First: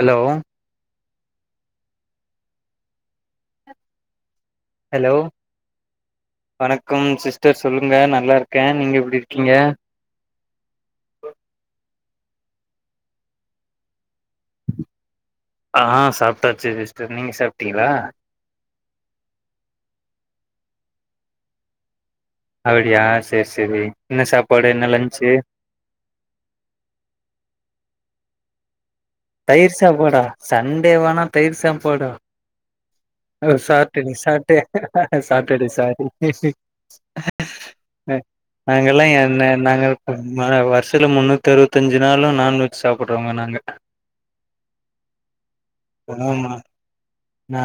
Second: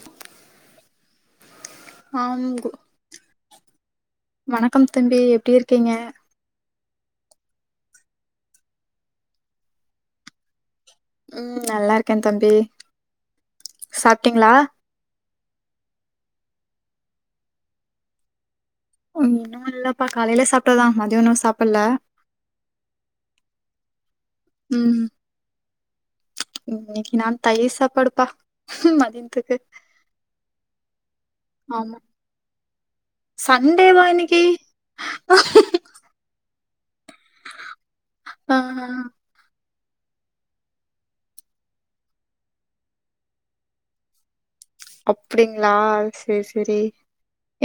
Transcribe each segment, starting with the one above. Allow ஹாங்கு வணக்கம் hello தம்பி எப்டி இருக்கீங்க வணக்கம் சிஸ்டர் சொல்லுங்க நல்லார்க்கே நீங்க எப்டி இருக்கீங்க உம் நல்லார்க்கே தம்பி சாப்டீங்ளா ஆ சாப்டாச்சு சிஸ்டர் நீங்க சாப்ட்டீங்ளா உன்னு இல்லப்பா காலைல சாப்டதா மத்யோனு சாப்பல்ல அவ்டியா செர் செரி என்ன சாப்பாடு என்ன லன்ச்சு இன்னிக்கி நான் தயிர் சாப்பாடுப்பா மதியம் தயிர் சாப்பாடா சண்டே வேணா தயிர் ஆமா சாப்பாடா ஓ சண்டேவா சாட்டுங் இன்னைக்கு சாட்டே சாட்டடே சாரி ஹெ ஆ நாங்கல்லா என்ன நாங்கல் ம் மஹ வருஷல முன்னூத்தறுவத்தஞ்சி நாளு நான்வெஜ் சாப்புட்றவங்க நாங்க அப்டிங்ளா செ ஆமா செரி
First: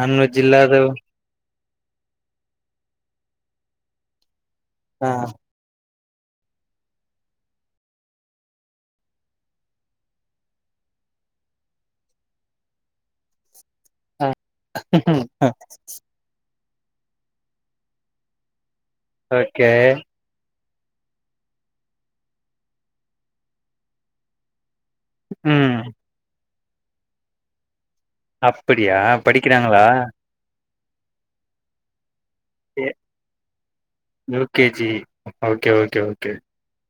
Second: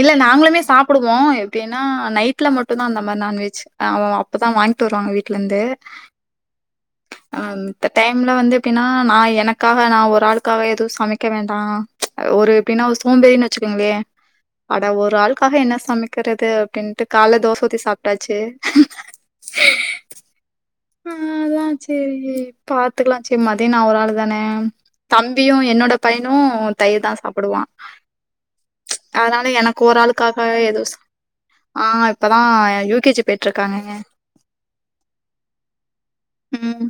இல்ல நாங்களுமே இல்லாத சாப்டுவோ டின்னா நைட்ல மட்டுதா அந்த மார் நான்வெஜ் அ வோ அப்பதா வாயின்ட்டு ஆ வருவாங்க வீட்லந்து அம் மித்த டைம்ல வந்து எப்பின்னா நா எனக்காக நா ஒரு ஆளுக்காக எது சமக்க வேண்டா ஒரு எப்பின்னாவ் சோம்பேறினு வெச்சுக்குங்ளே அட ஒரு ஆள்க்காஹ என்ன சமைக் க்குறது அப்டின்ட்டு கால தோச ஊத்தி சாப்ட்டாச்சு ஓக்கே ஆ அதா சேரி பாத்துக்லா செ மதியொ நா ஒரு ஆள் தானே தம்பியு ம் என்னோட பய்னு தயிர் தா சாப்புடுவா அப்படியா அனால படிக்கிறாங்களா எனக்கொரு ஆளுக்காக எதோஸ் ஆ அக் இப்பதா யூகேஜி பொய்ட்ருக்காங்கங்க யூகேஜி ஓக்கே ஓக்கே ஓக்கே உம்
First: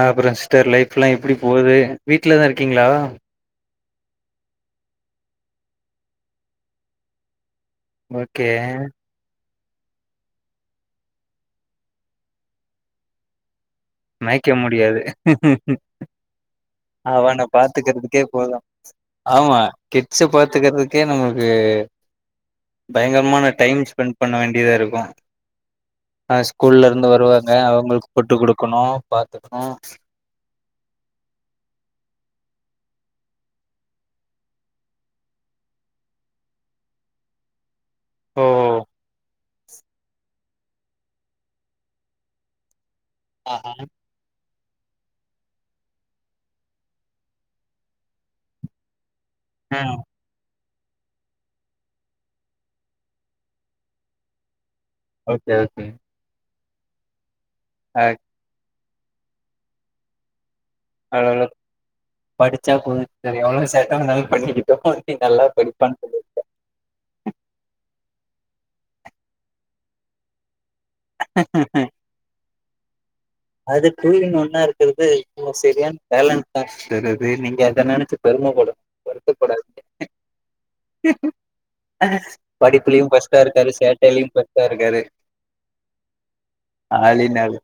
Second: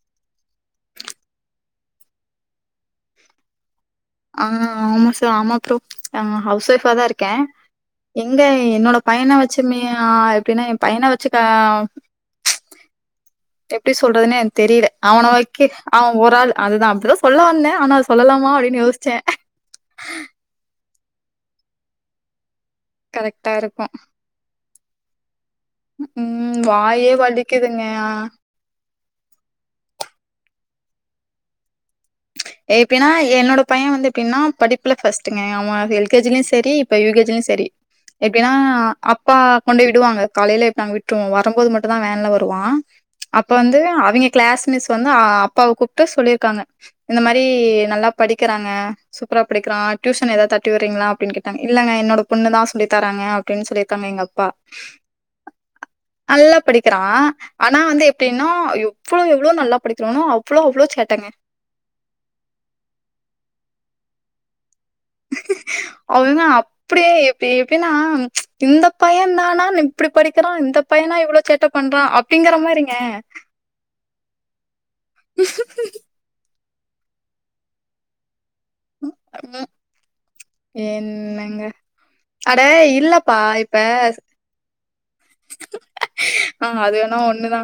ஆப்றொ சிஸ்டர் லைஃப்லா எப்டி போகுது வீட்லதா இருக்கீங்ளா ஆ ஆமா சா ஆமா ப்ரோ ஆ ஹவுஸ் ஒய்ஃபா தா இருக்கே எங்க ஓகே என்னோடப் பையன வெச்சுக்குனு ஆ‌ எப்டினா எயா பையன வெச்சுக்க எப்டி சொல்றதுன்னே நெனைக்க எனக் தெரில முடியாது அவன வெக்கி அவே ஒரு ஆள் அதுதா அப்டிதா சொல்ல அவன வந்தே ஆனா அது பாத்துக்கிறதுக்கே சொல்லலாமா போது அப்டின்னு யோஸ் ஆமா கிட்ஸ் பாத் பாத்துக்றதுக்கே நமக்கு பயங்கரமான கரெக்டா டைம் இருக்கும் ஸ்பெண்ட் பண்ண வேண்டியதாருக்கு அ ம் ஸ்கூல்லருந்து வாயே வருவாங்க வலிக்குதுங்க அவுங்களுக்கு போட்டுக்குடுக்கணு பாத்துக்கணு ஏப்டினா என்னோட பையே வந்து எப்டினா படிப்புல ஃபர்ஸ்ட்டுங்க அவே எல் கே ஜி லயு செரி இப் இப்ப யூ கே ஜி லயு செரி ஓ எப்டினா அப்பா கொண்டுபோய் விடுவாங்க காலைல எத்து நாங்க விட்ருவோ வரும்போது மட்டு தா வேன்ல வருவா அப்ப ஆஹா. வந்து அவைங்க க்ளாஸ் மிஸ் வந்து அப்பாவ கூப்டு சொல்லிருக்காங்க இந்த மாரி நல்லா படிக்கிறாங்க சூப்பரா படிக்கிறா ம் டியூஷன் ஏதாத்தட் கூட்டி விட்ரீங்களா அப்டின்னு கேட்டாங்க இல்லங்க என்னோட பொண்ணுதா சொல்லி தராங்க அப்டின்னு சொல்லிருக்காங்க எங்க அப்பா ஓகே ஓகேங் நல்லா படிக்கிறா ஆனா வந்து எப்டின்னா எவ்ளோ எவ்ளோ நல்லா படிக்ரானோ அவ்ளோ அவ்ளோ செ அல்லல்லோ படிச்சா போது தோழி எவ்ளோ சேட்ட வேணுன்னாலு பண்ணிக்கிட்டோ எப்டியு நல்லா படிப்பான் தோழி அவனா அப்டியே எப்பி எப்டின்னா இந்த பையன் தானா இப்டி படிக்கிறா இந்தப் பையனா இவ்ளோ சேட்ட பண்றா அப்டிங்கிற மாரிங்க அது டூயின் ஒன்னா இருக்கிறது ஓ செரியான் பேலன்ஸ் தாட்ஸ் இருக்குது நீங்க அத நெனைச்சு பெரும படனு ம் அதா அட படிப்புலையு இல்லப்பா ஃபர்ஸ்ட்டா இருக்காரு இப்ப சேட்டையிலையு ஃபர்ஸ்ட்டா இருக்காரு ஆ அது வேணா ஆளின் ஆளு ஒண்ணுதா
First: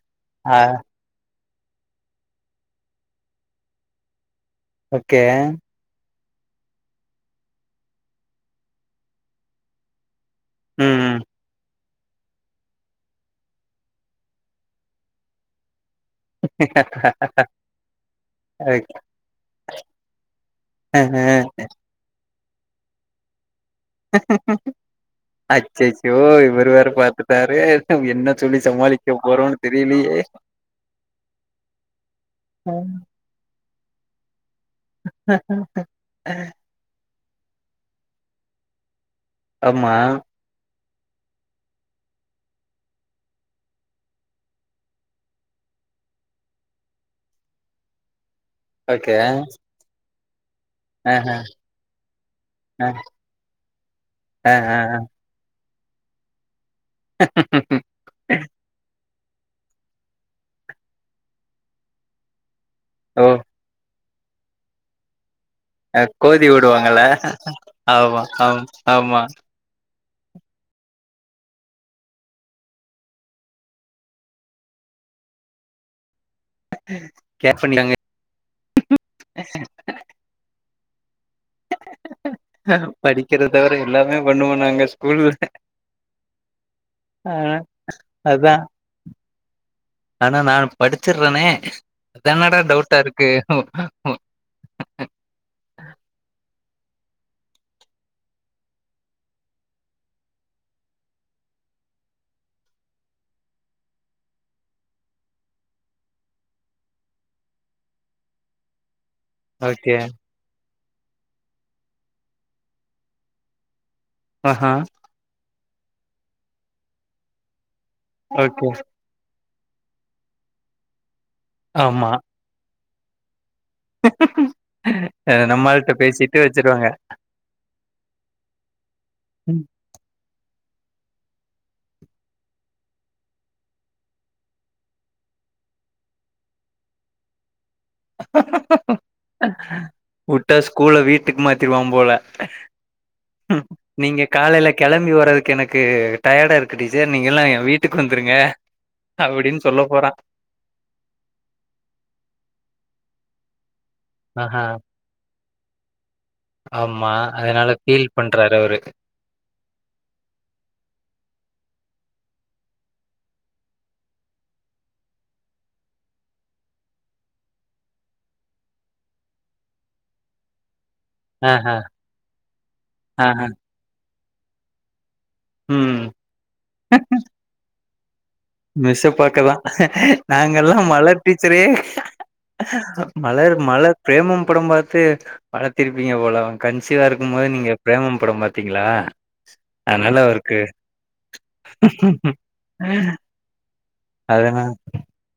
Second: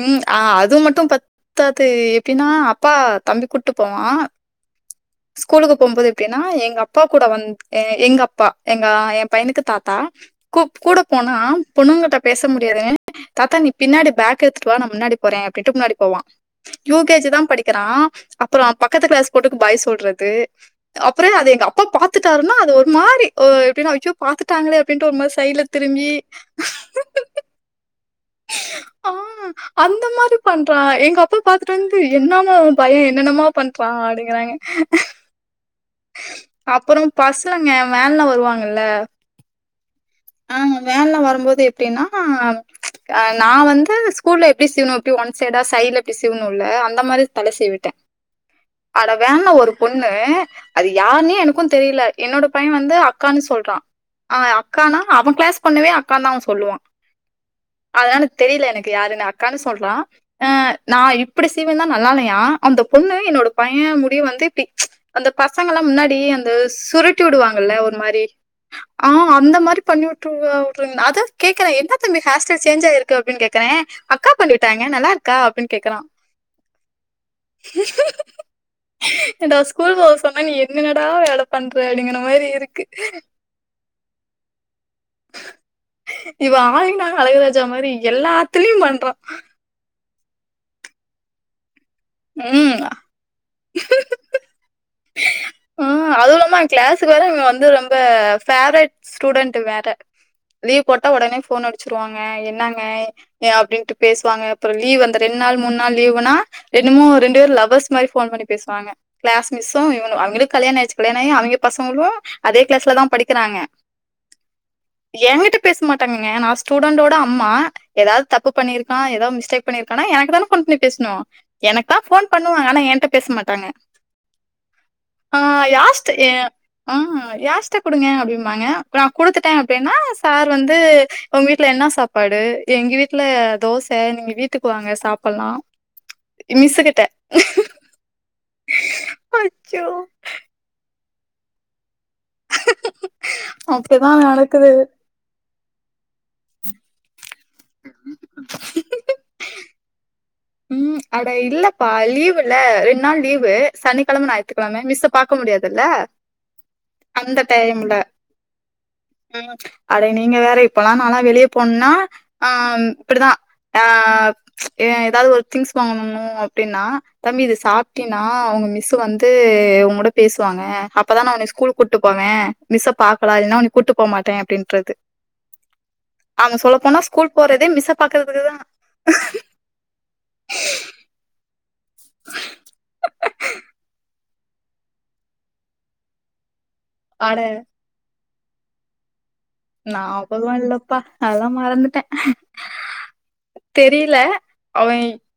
ம் ஆ அது மட்டு பத் த்தாது எப்பின்னா அப்பா தம்பி கூட்டு போவா ஒகே போம்போது எப்டின்னா எங்க அப்பா கூட வந் எ எங்க அப்பா எங்கா எயா பையனுக்கு தாத்தா கூ ம் கூடப்போன் ஆம் பொண்ணுங்கட்ட பேச முடியாது தாத்தா நீ பின்னாடி பேக் எடுத்துட்டு வா நா முன்னாடி போறே அப்டின்டு முன்னாடி போவா யு கே ஜி தா படிக்கிறா அப்புறோ பக்கத்து கிளாஸ் போட்டுக்கு பாய் சொல்றது அப்றோ அது எங்க அப்பா பாத்துட்டாருன்னா அது ஒரு மாரி ஓ எப்டினா ஐயோ பாத்துட்டாங்களே அப்டின்ட்டு ஒரு மாரி சைடுல திரும்பி ஓய் இவறு வேற பாத்து ட்டாரே என்ன சொல்லி ஆ சமாளிக்க போறோன்னு அந்த தெரிலையே மாரி பண்றான். எங்க அப்பா பாத்துட்டு வந்து என்னாமா பையே என்னென்னமா பண்றா அப்டிங்கறாங்க அப்றோ பசங்க வேன்லா வருவாங்கல்ல ஆமா அவங்க வேன்லா வரும்போது எப்டின்னா அ நா வந்து ஸ்கூல்ல எப்டி சீவுனோ அப்டி ஒன் சைடா சைட்ல அப்டி சீவுனுல்ல அந்த மாரி தல சீவிட்ட அட ஓகே வேன்ல ஒரு பொண்ணு அது ஆஹ யார்னே எனக்கு தெரில என்னோட பையே வந்து ஆஹ் அக்கான்னு சொல்றா அ ஆஹ் அக்கானா ஆஹ் அவே கிளாஸ் பொண்ணவே அக்கான்னு தா அவே சொல்லுவா அதலா எனக் தெரில எனக்கு யாருன்னு அக்கான்னு சொல்றா அ நா இப்டி சீவியிருந்தா நல்லால்லையா அந்த பொண்ணு ஓ என்னோட பையே முடி வந்து பிச் பசங்கல்லா முன்னாடி கோதி அந்த விடுவாங்கல்ல சுருட்டி உடுவாங்கல்ல ஒரு ஆமா மாரி ஆமா ஆ ஆமா அந்த மாரி பண்ணிவுட் ட்ரூவா வுட்ருன் அத கேக்குறே என்னத் தம்பி ஹேர் ஸ்டைல் சேஞ்ச் ஆயிருக்கு அப்டினு கேக்குறே அக்கா பண்ணிவிட்டாங்க நல்லா இருக்கா அப்பின் கேக்குறா கேர் ஃபண்ணிடாங்க ஏன்டா ஸ்கூல் போக சொன்னா நீ என்னனடா வேல பண்ற அப்டிங்கின மாரி இருக்கு தவர எல்லாமே பண்ணுவோ நாங்க ஸ் இவ ஆல் இன் ஆ அழகுராஜா மாரி அதா எல்லாத்திலியு பண்றா ஆனா நா படிச்சிறேனே அதனடா ம். டவுட்டா இருக்கு ஹூ அதுவு இல்லாமா கிளாஸுக்கு வேற இவுங்க வந்து ரொம்ப பேவரெட் ஸ்டூடண்ட் வேற லீவ் போட்டா உடனே ஃபோன் அடிச்சிருவாங்க என்னாங்க யா அப்டின்ட்டு பேசுவாங்க அப்புறோ லீவ் அந்த ரெண் நாள் மூன் நாள் லீவுனா என்னமோ ரெண்டு வேரு லவ்வர்ஸ் மாரி ஃபோன் பண்ணி பேசுவாங்க க்ளாஸ் மிஸ்ஸு ஓகே இவனு அவிங்கிளு கல்யாண ஆயிருச்சு கல்யாண ஆயு அவேய்க பசங்களு அதே கிளாஸ்ல தா படிக்கிறாங்க அஹா ஏங்கிட்ட பேச மாட்டாங்கங்க நா ஸ்டூடண்டோட அம்மா ஏதாவ்து தப்பு ஓகே பண்ணிருக்கா ஏதோ மிஸ்டேக் பண்ணியிருக்கானா எனக்கு தான ஃபோன் பண்ணி பேஸ்னு எனக்கு தா ஆமா ஃபோன் பண்ணுவாங்க ஆனா ஏன்ட பேச மாட்டாங்க ஆ நம்மாள்ட்ட யாஸ்த்து ஏ பேசிட்டு வச்சிருவாங்க ஆ யாஸ்த்து குடுங்க அப்டிம்பாங்க இப்ப நா குடுத்துட்டே அப்டினா சார் வந்து உங்க வீட்ல என்ன சாப் பாடு எங்க வீட்ல தோச நீங்க வீட்டுக்கு வாங்க சாப்பில்லா இ மிஸ்ஸு கிட்ட அச்சோ வுட்டா ஸ்கூல வீட்டுக்கு மாத்திருவா போல ம் நீங்க அப்டிதான் காலேல நடக்குது. கெளம்பி வர்றது எனக்கு டயர்டா இருக்கு டீச்சர் நீங்க எல்லா எ வீட்டுக்கு வந்துருங்க அப்டினு சொல்ல போறா ம் அட இல்லப்பா லீவுல்ல ரெண்டு நாள் லீவு சனிக்கெழம ஆஹா ஞாயித்துக்கெழம மிஸ்ப் பாக்க முடியாதுல்ல ஆமா அந்த அதனால டைம்ல. ஃபீல் பண்றாரு அவரு ம் அடே நீங்க வேற இப்பல்லா நாலா வெளிய போனுன்னா ஆஹ் இப்டித்தா ஆஹ் ஏ ஏதாவது ஒரு திங்ஸ் வாங்கணுணு அப்டினா தம்பி இது சாப்ட்டினா அவுங்க மிஸ் வந்து உங்கோட பேசுவாங்க அப் பதா நா உன்னய ஆஹா ஸ்கூலுக்கு கூட்டு போவே மிஸ்ஸ பாக்கலா ஆஹா இல்லன்னா உன்னய கூட்டு போ மாட்டே அப்டின்றது ம் அவே சொல்ல போனா ஸ்கூல் போறதே மிஸ்ஸ பாக்குறதுக்குதா மிஸ்ஸ பாக்கதா நாங்க எல்லா மலர் டீச்சரே மலர் மலர் பிரேமம் படம் பாத்தே வளத்திருப்பீங்க போல அவுங் கன்சிவா இருக்கு அட போது நீங்க பிரேமம் படம் பாாத்தீங்களா நா அப்பில்லா இல்லப்பா அதெல்லா மறந்துட்டே தெரியல அதனா அவே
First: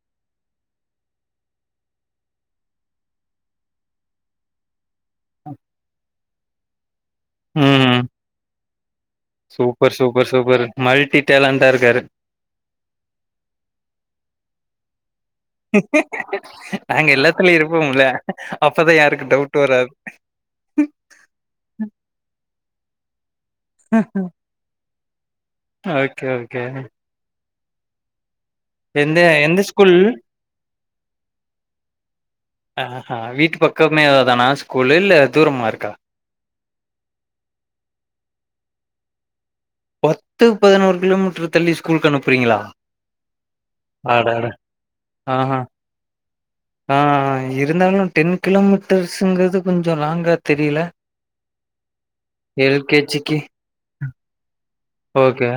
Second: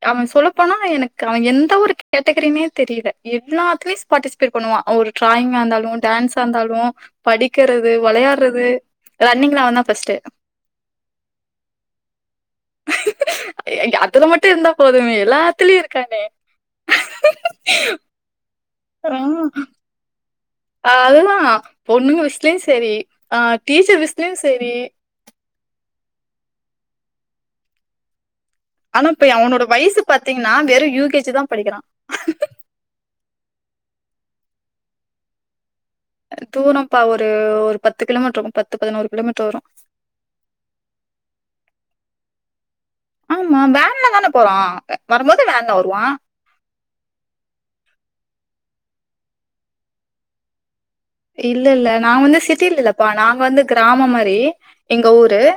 அவே சொல்லப்போனா எனக்கு அவே எந்த ஒரு கேட்டகரினே தெரியல எல்லாத்துலயு ஸூ பார்டிசிபேட் பண்ணுவா அவே ஒரு ட்ராயிங்கா இருந்தாலு டான்ஸா இருந்தாலு படிக்கிறது ம் வெளையாடுறது சூப்பர் சூப்பர் சூப்பரு மல்டி டெலண்டா இருக்காரு எ அ அத்துல மட்டு இருந்தா போதுமே எல்லாத் நாங்க எல்லாத்திலியு இருப்போம்ல அப்பதா யாருக்கு டவுட் வராது ஆ அதெல்லா பொண்ணுங்க விசியத்துல செரி ஆ டீச்சர் விசயத்துல செரி ஓகே ஓகே ஆனா எந்த இப்பயு எந்த அவனோட ஸ்கூல் வயசு பாத்தீங்கனா வெறு யு கே ஜி தா படிக்கிறா ஆஹ வீட்டு பக்கமே அதே தானா ஸ்கூல்லு இல்ல தூரமா இருக்கா தூரம்ப்பா ஒரு ஒரு பத்து கிலோமீட்டர் இருக்கு பத்து பதினோரு கிலோமீட்டர் வரு பத்து பதினோரு கிலோமீட்டர் தள்ளி ஸ்கூலுக்கு அனுப்புறீங்களா ஆமா வேன்ல தானே அடட போறா வரும்போது ஆஹா வேன்ல வருவா ஆ இருந்தாலு டென் கிலோமீட்டர்ஸுங்றது கொஞ்ச லாங்கா தெரியல இல்ல இல்ல நாங்க வந்து சிட்டில இல்லப்பா ஜி க்கு நாங்க வந்து கிராம மாரி எங்க ஊரு ஓகே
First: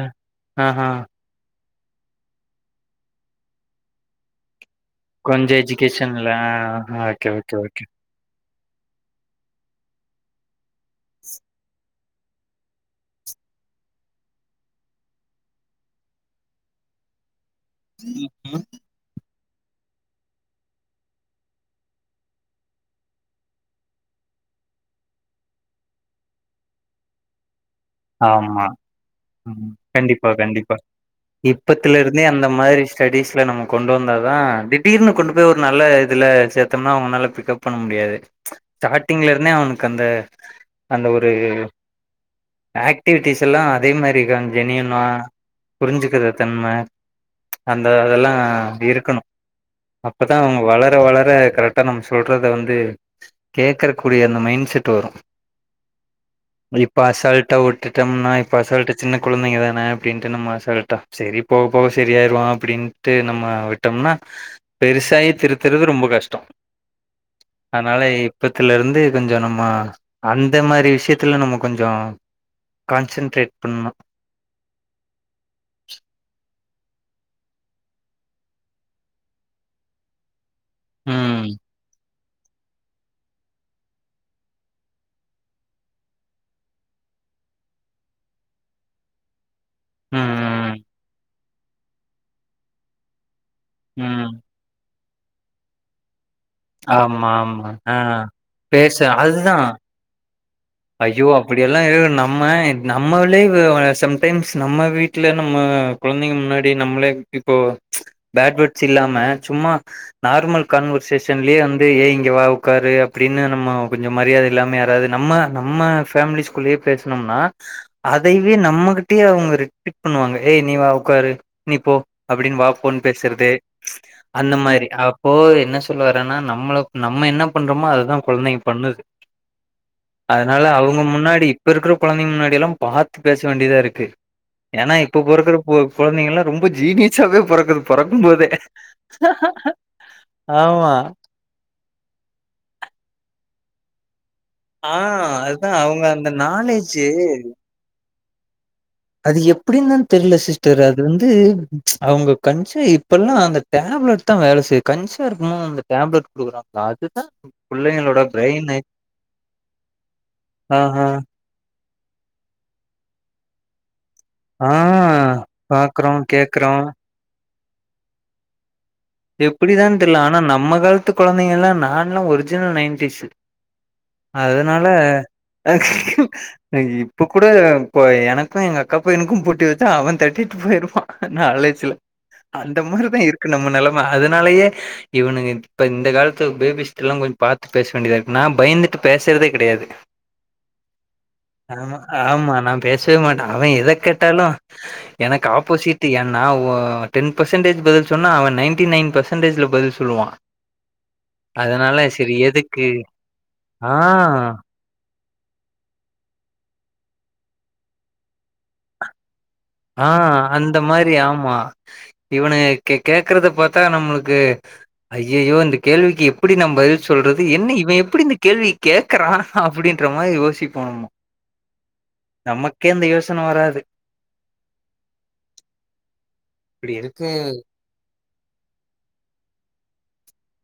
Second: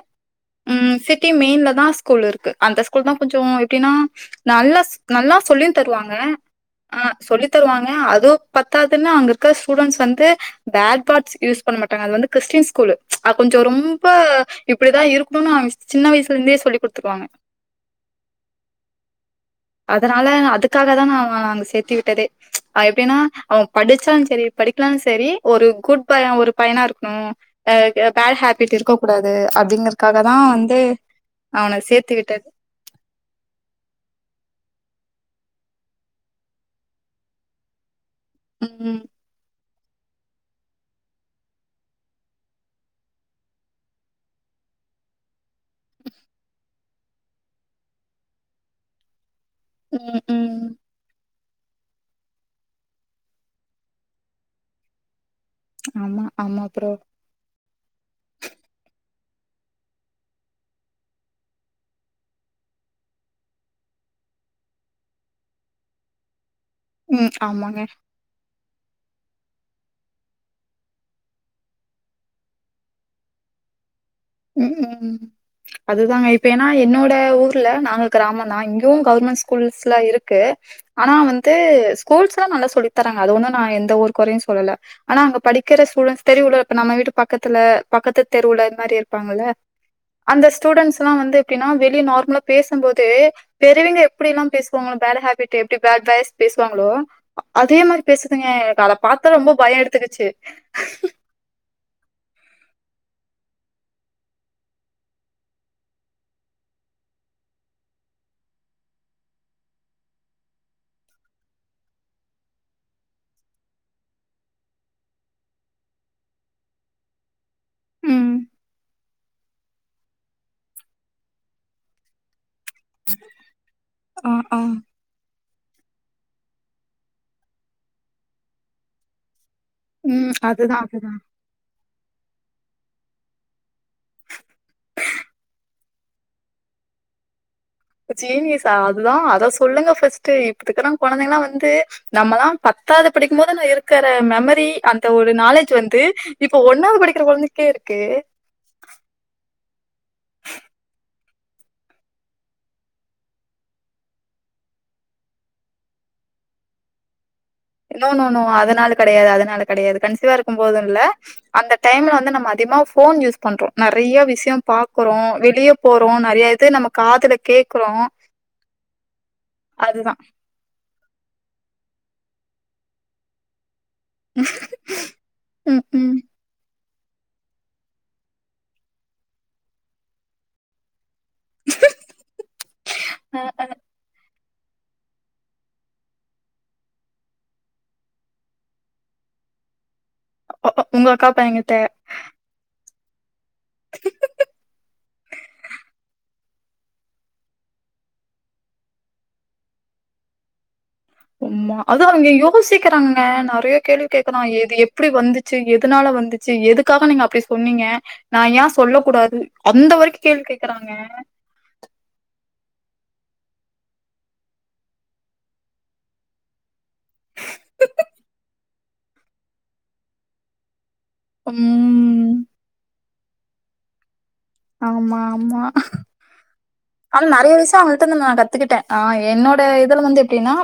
ஆஹா ம் சிட் ட்டி மெயின்லதா ஸ்கூல் இருக்கு அந்த ஸ்கூல்தா கொஞ்சோ எப்டினா நல்லாஸ் நல்லா கொஞ்சோ சொல்லியு தருவாங்க எஜுகேஷன்ல ஆ ஆ ஓகே சொல்லி ஓகே ஓகே தருவாங்க அது பத்தாதுன்னு அங்க இருக்க ஸ்டூடென்ட்ஸ் வந்து பேட் பாட்ஸ் யூஸ் பண்ண மாட் டாங்க அது வந்து கிறிஸ்டின் ஸ்கூல்லு அ கொஞ்சோ ரொம்ப இப்டிதா இருக்கணு சின்ன வயசுல இருந்தே சொல்லி குடுத்துருவாங்க ம் ம் அதனால அதுக்காகதா நா அவ அங்க சேத்தி விட்டதே ஆ எப்டின்னா அவன் படிச்சாலு செரி படிக்கலா செரி ஒரு குட் பாய் ஒரு பையனா இருக்கணு அ பேட் ஆமா ஹேபிட் இருக்க கூடாது ம் அப்டிங்கறக்காக கண்டிப்பா தா கண்டிப்பா வந்து அவன இப்பத்துல சேத்து இருந்தே அந்த விட்டது மாரி ஸ்டடிஸ்ல நம்ம கொண்டு வந்தாதா திடீர்னு கொண்டு போய் ஒரு நல்ல இதுல சேத்தம்னா அவுங்கனால பிக்கப் பண்ண முடியாது ம் ஸ்டார்டிங்ல இருந்தே அவனுக்கு அந்த அந்த ஒரு ஆக்டிவிட்டிஸ்லா அதே மாரி இருக்கா ஜெனியூனா புரிஞ்சிக்குற தன்ம அந்த அதல்லா இருக்கணு ம் அப்பதா அவுங்க ம் வளர் ளர வளர கரெட்டா நம்ம சொல்றத வந்து கேக்கறகூடிய அந்த மைண்ட் செட் வரு ஆமா ஆமா ப்ரோ இப்ப அசால் ட்டா விட்டுடம்னா இப்ப அசால்ட்டா சின்ன குழந்தைங்கதான அப்டின்ட்டு நம்ம அசால்ட்டா செரி போக போக செரியாயிருவா அப்டின்னு ட்டு நம்ம விட்டோம்னா பெருசாயி திருத்துறது ரொம்ப கஷ்டோ ம் ஆமாங்க அனால இ இப்பத்துல இருந்து கொஞ்ச நம்ம அந்த மாரி விஷயத்துல நம்ம கொஞ்சோ கான்சென்ட்ரேட் பண்ணு ம் ம் அதுதாங்க இப்ப ஏனா என்னோட ஊர்ல நாங்க கிராமந்தா இங்கவு கவுர்மெண்ட் ஸ்கூல்ஸ்லா இருக்கு ஆனா வந்து ம் ஸ்கூல்ஸ்லா நல்லா சொல்லி தராங்க அது ஒன்னு நா எந்த ஒரு கொறையு சொல்லல ஆனா அங்க படிக்கிற ஸ்டுடென்ட்ஸ் தெரியுல்ல இப்ப நம்ம வீட்டு பக்கத்துல பக்கத்து தெருவுல இது மாரி இருப்பாங்கள ம் அந்த ம் ஸ்டூடெண்ஸ்லா வந்து எப்டின்னா வெளிய நார்மலா பேசும்போது பெரியவங்க ம் எப்படிலா பேசுவாங்களோ பேட் ஹேபிட் எப்டி பேட் வைஸ் பேசுவாங்களோ ஆமா ஆமா அதே ஆ மாரி பேசுதுங்க எனக்கு அத பேச பாத்தா ரொம்ப அதுதா பயோ எடுத்துகுச்சு ஐயோ அப்படியல்லா இரு நம்ம நம்மளே சம்டைம்ஸ் நம்ம வீட்ல நம்ம குழந்தைங்க முன்னாடி நம்மளே இப்போ பேர்ட் வேர்ட்ஸ் இல்லாம சும்மா நார்மல் கான்வர்சேஷன்லயே வந்து ஏய் இங்க வா உக்காரு அப்டின்னு நம்ம கொஞ்சோ மரியாதை இல்லாம யாராது நம்ம நம்ம ஃபேமிலிஸ் குள்ளயே பேசுணம்னா ம். அதைவே நம்ம கிட் டியே அவுங்க ரிப்பீட் பண்ணுவாங்க ஏய் நீ வா உக்காரு நீ போ அப்படின்னு வா ஃபோன் பேசுறது ஆ, அந்த ஆ. மாரி அ ப்போ என்ன சொல்ல வரேன்னா நம்மள நம்ம என்ன பண்றமோ அததா குழந்தைங்க பண்ணுது ம். அதனால அதுதான் அவுங்க அதுதான். முன்னாடி இப்ப இருக்குற குழந்தைங்க முன்னாடி எல்லா பாத்து பேச வேண்டியதா இருக்கு ஏனா இப்ப பொறக்குற கு கொழந்தைகள்ளா ரொம்ப ஜீனியஸாவே பொறக்குது பொறக்கும் போதே ஜீனியஸா அதுதா அத சொல்லுங்க ஃபர்ஸ்ட்டு இப்பருக்குற ஆமா கொழந்தைகல்லா வந்து நம்மலா பத்தாது படிக்கும்போது நா இரு க்கற மெமரி ஆ அந்த ஒரு அதுதா நாலேஜ் வந்து அவங்க அந்த இப்ப ஒன்னாவது நாலேஜு படிக்கிற கொழந்தைக்கே இருக்கு அது எப்டின் தா தெர்ல சிஸ்டர் அது வந்து அவுங்க கண்ட்சிவா இப்பல்லா அந்தக் டேப்லெட் தா வேல செய்ய கண்சிவா இருக்கும்போது அந்த டேப்லெட் குடுக்குறாங்க அதுதா நோ புள்ளைங்களோட நோ நோ பிரெயினு அதுனால கெடையாது அதுனால கெடையாது கண்சிவா இருக்கும் ஆ போதுனுல்ல ஆ அந்த டைம்ல வந்து நம்ம அதிகமா போன் யூஸ் பண்றோ நெறையா விஷ் த்தையு ஆ பாக்குறோ வெளிய போறோ பாக்குறோ நெறையா கேக்குறோ இது நம்ம காதுல கேக்குறோ எப்புடிதான் தெர்ல ஆனா நம்ம காலத்து கொழந்தைங்கல்லா நான்லா ஒரிஜினல் நைன்டிஸ் அதுனால அ ம், ம். [inaudible] இப்ப கூட இப்ப எனக்கு எங்க அக்கா பையனுக்கு போட்டி வச்சா அவெ தட்டிட்டு போயிருப்பா நாலேஜுல அந்த மாரிதா அ, இருக்கு அ. நம்ம நெலம அதுனாலயே இவனுங்க இப்ப இந்த காலத்து ஃபேபிஸ்டெல்லா கொஞ்ச பாத்து பேச வேண்டியதா இருக்கு நா பயந்துட்டு பேசுறதே கெடையாது உங்க அக்கா பையங்கிட்ட ஆமா ஆமா நா பேசவே மாட்டே அவெ எத கேட்டாலு எனக்கு ஆப்போசிட்டு என் நா ஒ டென் பர்சன்டேஜ் பதில் சொன்னா அவன் நைட்டி நைன் பர்சன்டேஜ்ல பதில் சொல்லுவா சும்மா அதுவு அதனால அங்க சரி எதுக்கு யோசிக்கிறாங்கங்க நெறையா ஆ கேள்வி கேக்குறா எது எப் எப்டி வந்துச்சு எதுனால வந்துச்சு எதுக்காக நீங்க அப்டி சொன்னீங்க நா ஏ சொல்லக்கூடாது அந்த ஆ வரைக்கு கேள்வி அந்த கேக்குறாங்க. மாரி ஆமா இவனுங்க கே கேக்குறத பாத்தா நம்மளுக்கு ஐய்யய்யோ இந்த கேள்விக்கு எப்புடி நா பதில் சொல்றது என்ன இவே எப்புடி இந்த கேள்விய கே க்றானா அப்புடின்ற மாரி யோசிப்போம் அம் நமக்கே இந்த யோசன வராது ஆமா ஆமா இப்டி ஆன இருக்கு நெறைய விஷயோ அவுங்கிட்டருந்து நா கத்துக்கிட்டே ஆ என்னோட இதுல வந்து எப்டின்னா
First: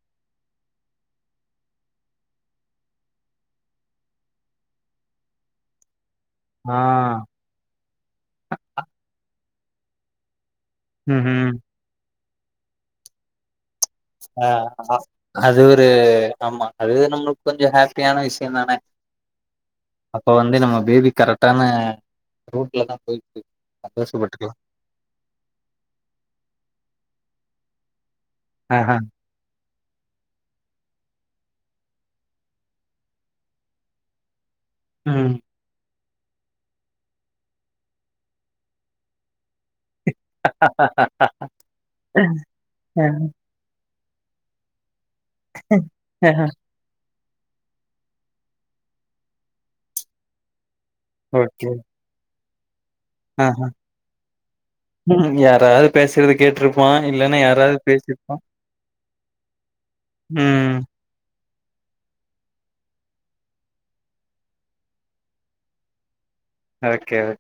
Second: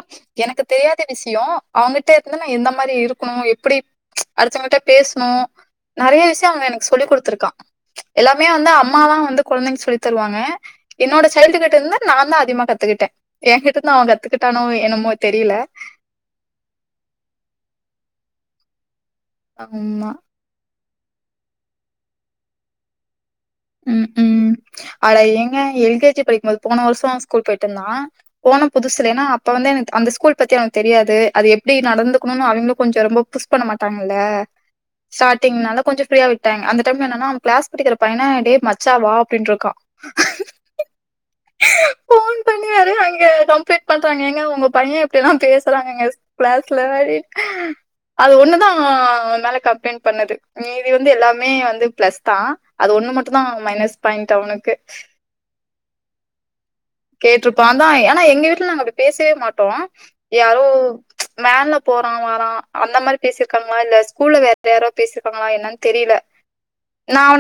எனக்கு தெரியாத விஷயோ அவுங்கிட்ட இருந்து நா எந்த மாரி இருக்கணு எப்புடி அடுத்தவுங்ட்ட பேசணு நெறையா விஷ் த்தே அவுங்க ஆ எனக்கு சொல்லி குடுத்துருக்கா எல்லாமே வந்து அம்மா தா வந்து குழந்தைங்க சொல்லி தருவாங்க ம் என்னோட ம் சைல்டு கிட்ட இருந்து நாந்தா அதிகமா கத்துக்கிட்டே எங்கிட்டருந்து அவன் கத்துகிட்டானோ என்னமோ தெரியில தே ஆமா அது நம்மளுக்கு கொஞ்ச ஹாப்பியான விஷயந்தானே அம்மா அப்ப வந்து நம்ம பேபி கரெக்டான ரூட்ல தா போயிட்ருக்கு ம் ம் அட எங்க எல்கேஜி படிக்கும்போது போன வருஷோ ஸ்கூல் போயிட்டு இருந்தா போனா ஆ ஆ புதுசுலேன்னா அப் இப்ப வந்து எனக்கு அந்த ஸ்கூல் பத்தி அவனுக்கு தெரியாது அது எப்டி நடந்துக்கணுன்னு அவெங்களு கொஞ்சோ ரொம்ப புஷ் பண்ண மாட்டாங்கல்ல ம் ஸ்டார்டிங்னால கொஞ்ச ஃப்ரீயா விட்டாங்க அந்த டைம்ல என்னன்னா கிளாஸ் படிக்கிற பையன ஏ மச்சா வா அப்புடின்ருக்கா போன் பண்ணி யாரையோ அங்கே கம்ப்ளைன்ட் பண்றாங்க ஏங்க உங்க பையே இப்டி எல்லா பேசுறாங்கங்க ஸ் க்ளாஸ் க்ளவரீட் அது ஒன்னுதா என்னால கம்ப்ளைன்ட் பண்ணது மீதி வந்து எல்லாமே ஓகே வந்து ப்ளஸ் தா அது ஒன்னு மட்டுந்தா ஆ ஆ மைனஸ் பாயிண்ட் அவனுக்கு யாராவது பேசுறத கேட்ருப் கேட்டுருப்பாந்தா எ ஆனா எங்க வீட்ல நாங்க அப்டி பேசவே மாட்டோ யாரோ ம் வேன்ல போறான் வரான் அந்த மாரி பேசி இருக்காங்களா இல்ல ஸ்கூல்ல வேற யாரோ பேசி இருக்காங்களா என்னான்னு தெரில [inaudible] ஓகே ஓகே